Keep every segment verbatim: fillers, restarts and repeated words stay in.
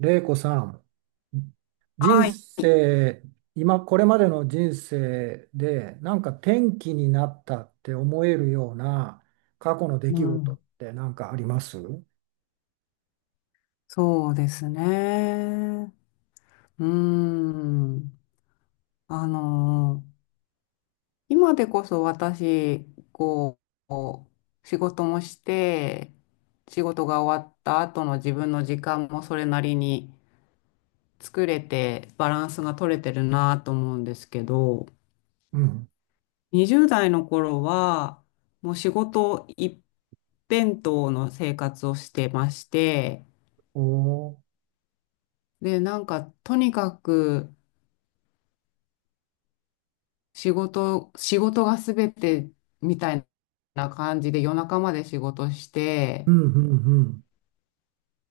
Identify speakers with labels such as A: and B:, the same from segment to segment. A: 玲子さん、人
B: はい。
A: 生、今、これまでの人生で、なんか転機になったって思えるような過去の出
B: う
A: 来
B: ん、
A: 事って何かありますう
B: そうですね。うん。あの、今でこそ私、こう、仕事もして、仕事が終わった後の自分の時間もそれなりに作れて、バランスが取れてるなと思うんですけど、
A: ん。
B: にじゅう代の頃は、もう仕事一辺倒の生活をしてまして、
A: おー
B: で、なんか、とにかく、仕事、仕事が全てみたいな感じで夜中まで仕事し
A: う
B: て、
A: んうん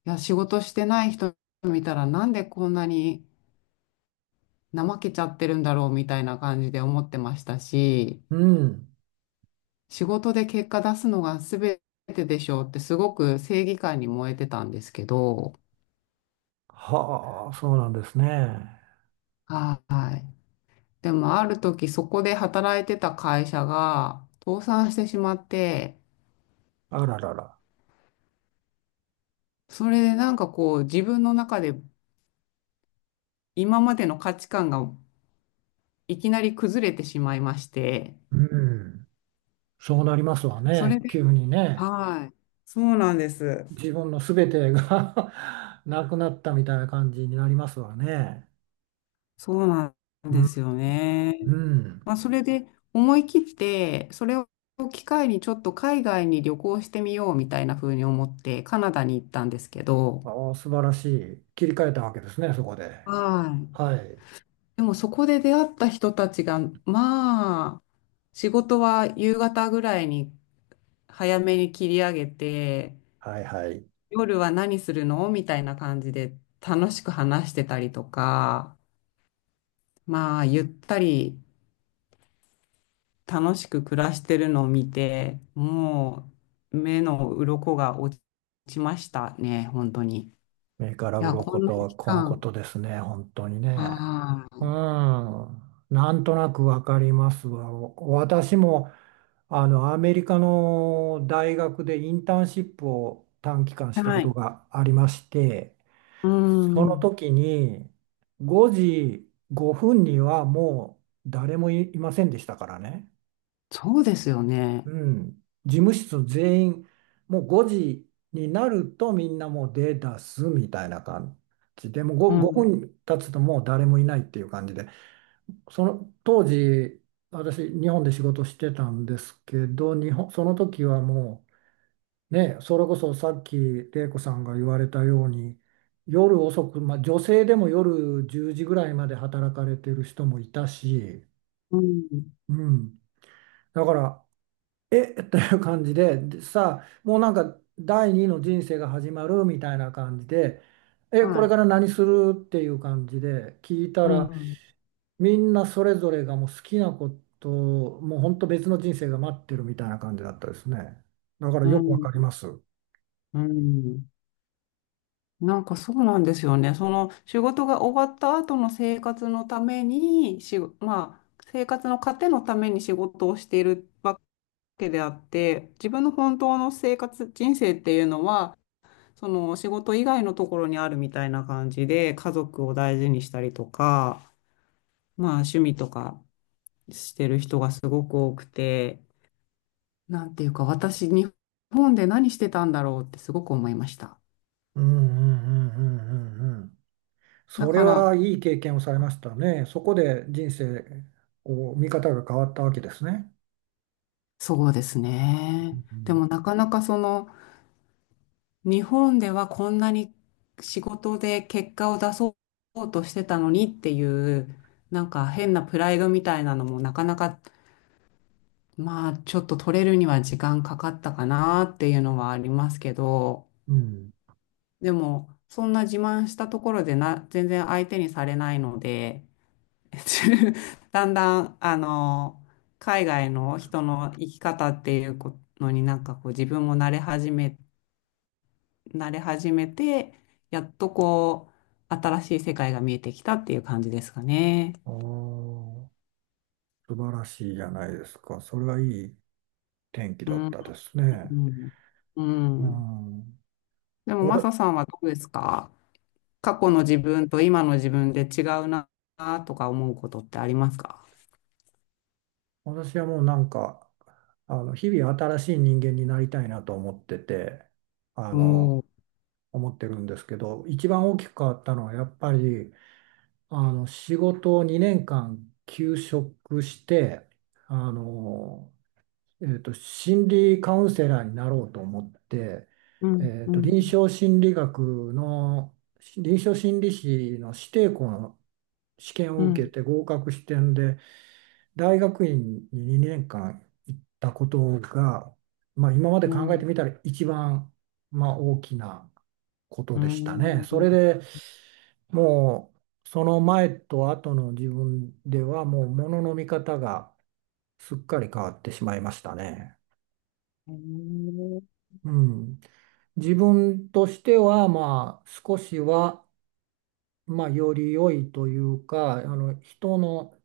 B: いや、仕事してない人見たらなんでこんなに怠けちゃってるんだろうみたいな感じで思ってましたし、
A: うん。うん。
B: 仕事で結果出すのが全てでしょうってすごく正義感に燃えてたんですけど、
A: はあ、そうなんですね。
B: はい。でもある時そこで働いてた会社が倒産してしまって、
A: あららら。
B: それでなんかこう自分の中で今までの価値観がいきなり崩れてしまいまして、
A: うん。そうなりますわ
B: それ
A: ね、急
B: で、
A: にね。
B: はい、そうなんです。
A: 自分の全てが なくなったみたいな感じになりますわね。
B: そうなん
A: う
B: で
A: ん。
B: すよね。
A: うん
B: まあ、それで思い切って、それを機会にちょっと海外に旅行してみようみたいな風に思って、カナダに行ったんですけど、
A: ああ、素晴らしい。切り替えたわけですね、そこで。
B: はい。
A: はい。
B: でもそこで出会った人たちが、まあ、仕事は夕方ぐらいに早めに切り上げて、
A: はいはい。
B: 夜は何するのみたいな感じで楽しく話してたりとか、まあ、ゆったり楽しく暮らしてるのを見て、もう目の鱗が落ちましたね、本当に。い
A: 目から
B: や、こ
A: 鱗
B: んな
A: とは
B: 期
A: このこ
B: 間、
A: とですね、本当にね。
B: あ
A: うん。なんとなくわかりますわ。私も、あの、アメリカの大学でインターンシップを短期間し
B: あ、
A: たこ
B: は
A: と
B: い。
A: がありまして、
B: う
A: その
B: ん、
A: 時にごじごふんにはもう誰もいいませんでしたからね。
B: そうですよね。
A: うん、事務室全員もうごじになるとみんなもう出だすみたいな感じでもう
B: う
A: ご,
B: ん、
A: 分経つともう誰もいないっていう感じでその当時私日本で仕事してたんですけど日本その時はもうね、それこそさっき玲子さんが言われたように夜遅く、まあ、女性でも夜じゅうじぐらいまで働かれてる人もいたし、
B: うん、
A: うん、だからえ という感じで、でさあ、もうなんか第二の人生が始まるみたいな感じで、え、こ
B: は
A: れ
B: い。
A: から何するっていう感じで聞いた
B: う
A: ら、
B: ん、
A: みんなそれぞれがもう好きなこと、もう本当別の人生が待ってるみたいな感じだったですね。だから
B: う
A: よくわ
B: ん、
A: かります。
B: うん。なんかそうなんですよね。その仕事が終わった後の生活のために、し、まあ、生活の糧のために仕事をしているわけであって、自分の本当の生活、人生っていうのは、その仕事以外のところにあるみたいな感じで、家族を大事にしたりとか、まあ趣味とかしてる人がすごく多くて、なんていうか私、日本で何してたんだろうってすごく思いました。
A: うんうんうんうんうんうん。
B: だ
A: それ
B: か
A: は
B: ら、
A: いい経験をされましたね。そこで人生、こう、見方が変わったわけですね。
B: そうですね。
A: う
B: で
A: ん。
B: もなかなかその日本ではこんなに仕事で結果を出そうとしてたのにっていうなんか変なプライドみたいなのもなかなかまあちょっと取れるには時間かかったかなっていうのはありますけど、
A: うん。
B: でもそんな自慢したところでな全然相手にされないので、 だんだんあの海外の人の生き方っていうこのになんかこう自分も慣れ始め慣れ始めて、やっとこう、新しい世界が見えてきたっていう感じですかね。
A: ああ。素晴らしいじゃないですか。それはいい天気
B: う
A: だっ
B: ん。
A: たです
B: う
A: ね。
B: ん。う
A: う
B: ん。
A: ん。
B: でも、
A: わ
B: マ
A: た
B: サさんはどうですか？過去の自分と今の自分で違うなとか思うことってありますか？
A: 私はもうなんか、あの、日々新しい人間になりたいなと思ってて、あ
B: お
A: の、
B: ー。
A: 思ってるんですけど、一番大きく変わったのはやっぱり、あの、仕事をにねんかん休職して、あの、えーと、心理カウンセラーになろうと思って、
B: うん、
A: えー
B: う
A: と、臨
B: ん、
A: 床心理学の臨床心理士の指定校の試験
B: う
A: を受け
B: ん、
A: て合格してんで大学院ににねんかん行ったことが、まあ、今まで
B: う
A: 考えて
B: ん、
A: みたら一番、まあ、大きなこと
B: う
A: でしたね。そ
B: ん。
A: れでもうその前と後の自分ではもうものの見方がすっかり変わってしまいましたね。うん、自分としては、まあ、少しは、まあ、より良いというか、あの、人の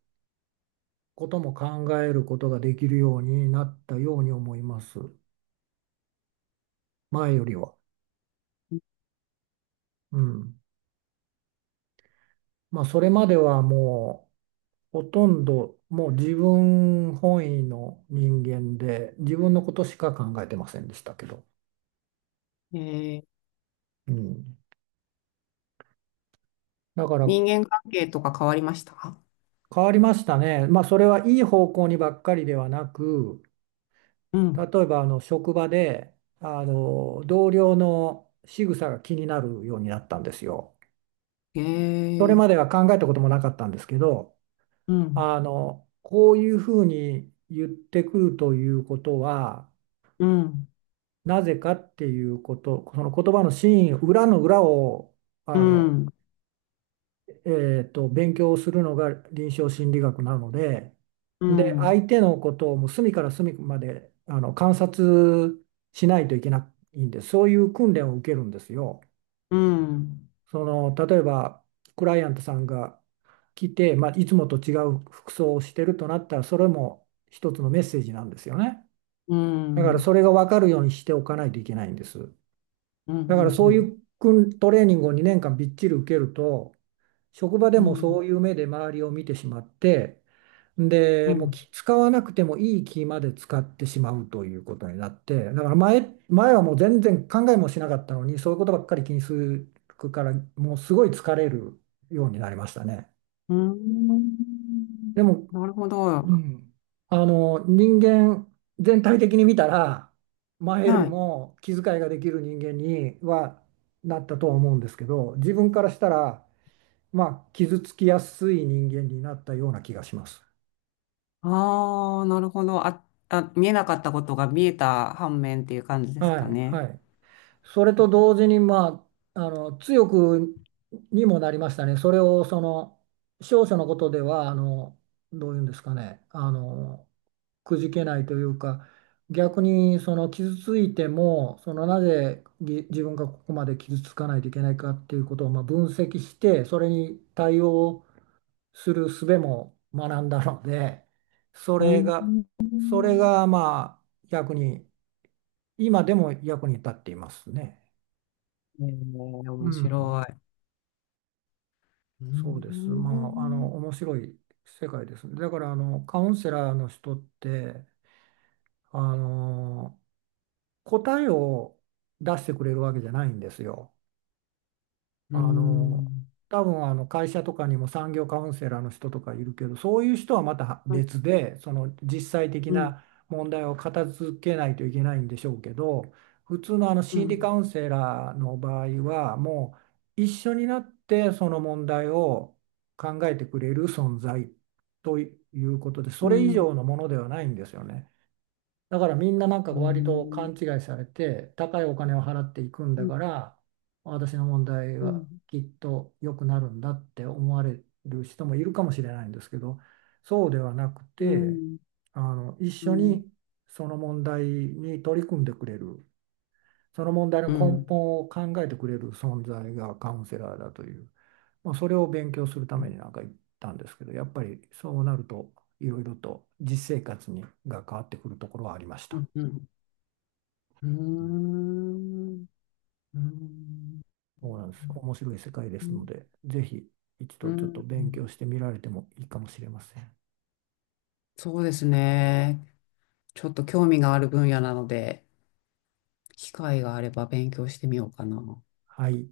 A: ことも考えることができるようになったように思います。前よりは。うん。まあ、それまではもう、ほとんど、もう自分本位の人間で、自分のことしか考えてませんでしたけど。
B: へーえー。
A: うん。だから、
B: 人間関係とか変わりました？
A: 変わりましたね。まあ、それはいい方向にばっかりではなく、
B: うん。
A: 例えばあの職場であの同僚の仕草が気になるようになったんですよ。
B: へ
A: それ
B: え、
A: までは考えたこともなかったんですけど、
B: うん、
A: あのこういうふうに言ってくるということは
B: うん、
A: なぜかっていうこと、その言葉の真意、裏の裏をあ
B: う
A: の
B: ん、
A: えーと、勉強をするのが臨床心理学なので、
B: う
A: で、相
B: ん、
A: 手のことをもう隅から隅まであの観察しないといけないんです、そういう訓練を受けるんですよ。
B: うん。
A: その例えばクライアントさんが来て、まあ、いつもと違う服装をしてるとなったら、それも一つのメッセージなんですよね。
B: う
A: だか
B: ん、う
A: らそ
B: ん、
A: れが分かるようにしておかないといけないんです。
B: うん、う
A: だからそうい
B: ん、
A: う訓トレーニングをにねんかんびっちり受けると、職場で
B: う
A: もそ
B: ん、
A: ういう目で周りを見てしまって、
B: う
A: で、もう
B: ん、
A: き使わなくてもいい気まで使ってしまうということになって、だから前、前はもう全然考えもしなかったのに、そういうことばっかり気にするから、もうすごい疲れるようになりましたね。
B: うん。
A: でも、
B: なるほど。
A: うん、あの、人間全体的に見たら、前より
B: はい。
A: も気遣いができる人間にはなったとは思うんですけど、自分からしたら、まあ、傷つきやすい人間になったような気がします。
B: ああ、なるほど。あ、あ、見えなかったことが見えた反面っていう感じです
A: は
B: か
A: い、
B: ね。
A: はい。それと同時に、まあ、あの、強くにもなりましたね。それを、その、少々のことでは、あの、どういうんですかね、あの、くじけないというか、逆に、その、傷ついても、その、なぜぎ自分がここまで傷つかないといけないかっていうことを、まあ、分析して、それに対応する術も学んだので、そ
B: う
A: れ
B: ん。
A: が、それがまあ役に、今でも役に立っていますね。
B: えー、
A: う
B: 面
A: ん、
B: 白い。う
A: そうです。まあ、あの、
B: ん。
A: 面白い世界ですね。だから、あの、カウンセラーの人って、あの、答えを出してくれるわけじゃないんですよ。
B: う
A: あの
B: ん。
A: 多分あの会社とかにも産業カウンセラーの人とかいるけどそういう人はまた
B: うん。
A: 別でその実際的
B: う
A: な問題を片付けないといけないんでしょうけど普通のあの心理カ
B: ん。
A: ウンセラーの場合はもう一緒になってその問題を考えてくれる存在ということで
B: う
A: それ以
B: ん。
A: 上のものではないんですよね。だからみんななんか
B: うん。う
A: 割と勘
B: ん。
A: 違いされて、高いお金を払っていくん
B: う
A: だ
B: ん。
A: から、私の問題
B: う
A: は
B: ん。
A: きっと良くなるんだって思われる人もいるかもしれないんですけど、そうではなく
B: う
A: て、
B: ん。
A: あの、一
B: う
A: 緒
B: ん。
A: にその問題に取り組んでくれる、その問題の
B: う
A: 根
B: ん。
A: 本を考えてくれる存在がカウンセラーだという、まあ、それを勉強するためになんか行ったんですけど、やっぱりそうなると、いろいろと実生活にが変わってくるところはありまし
B: う
A: た。
B: ん。うん。うーん。
A: そうなんです。面白い世界ですので、ぜひ一
B: う
A: 度ちょっと
B: ん、
A: 勉強してみられてもいいかもしれません。
B: そうですね。ちょっと興味がある分野なので、機会があれば勉強してみようかな。
A: はい。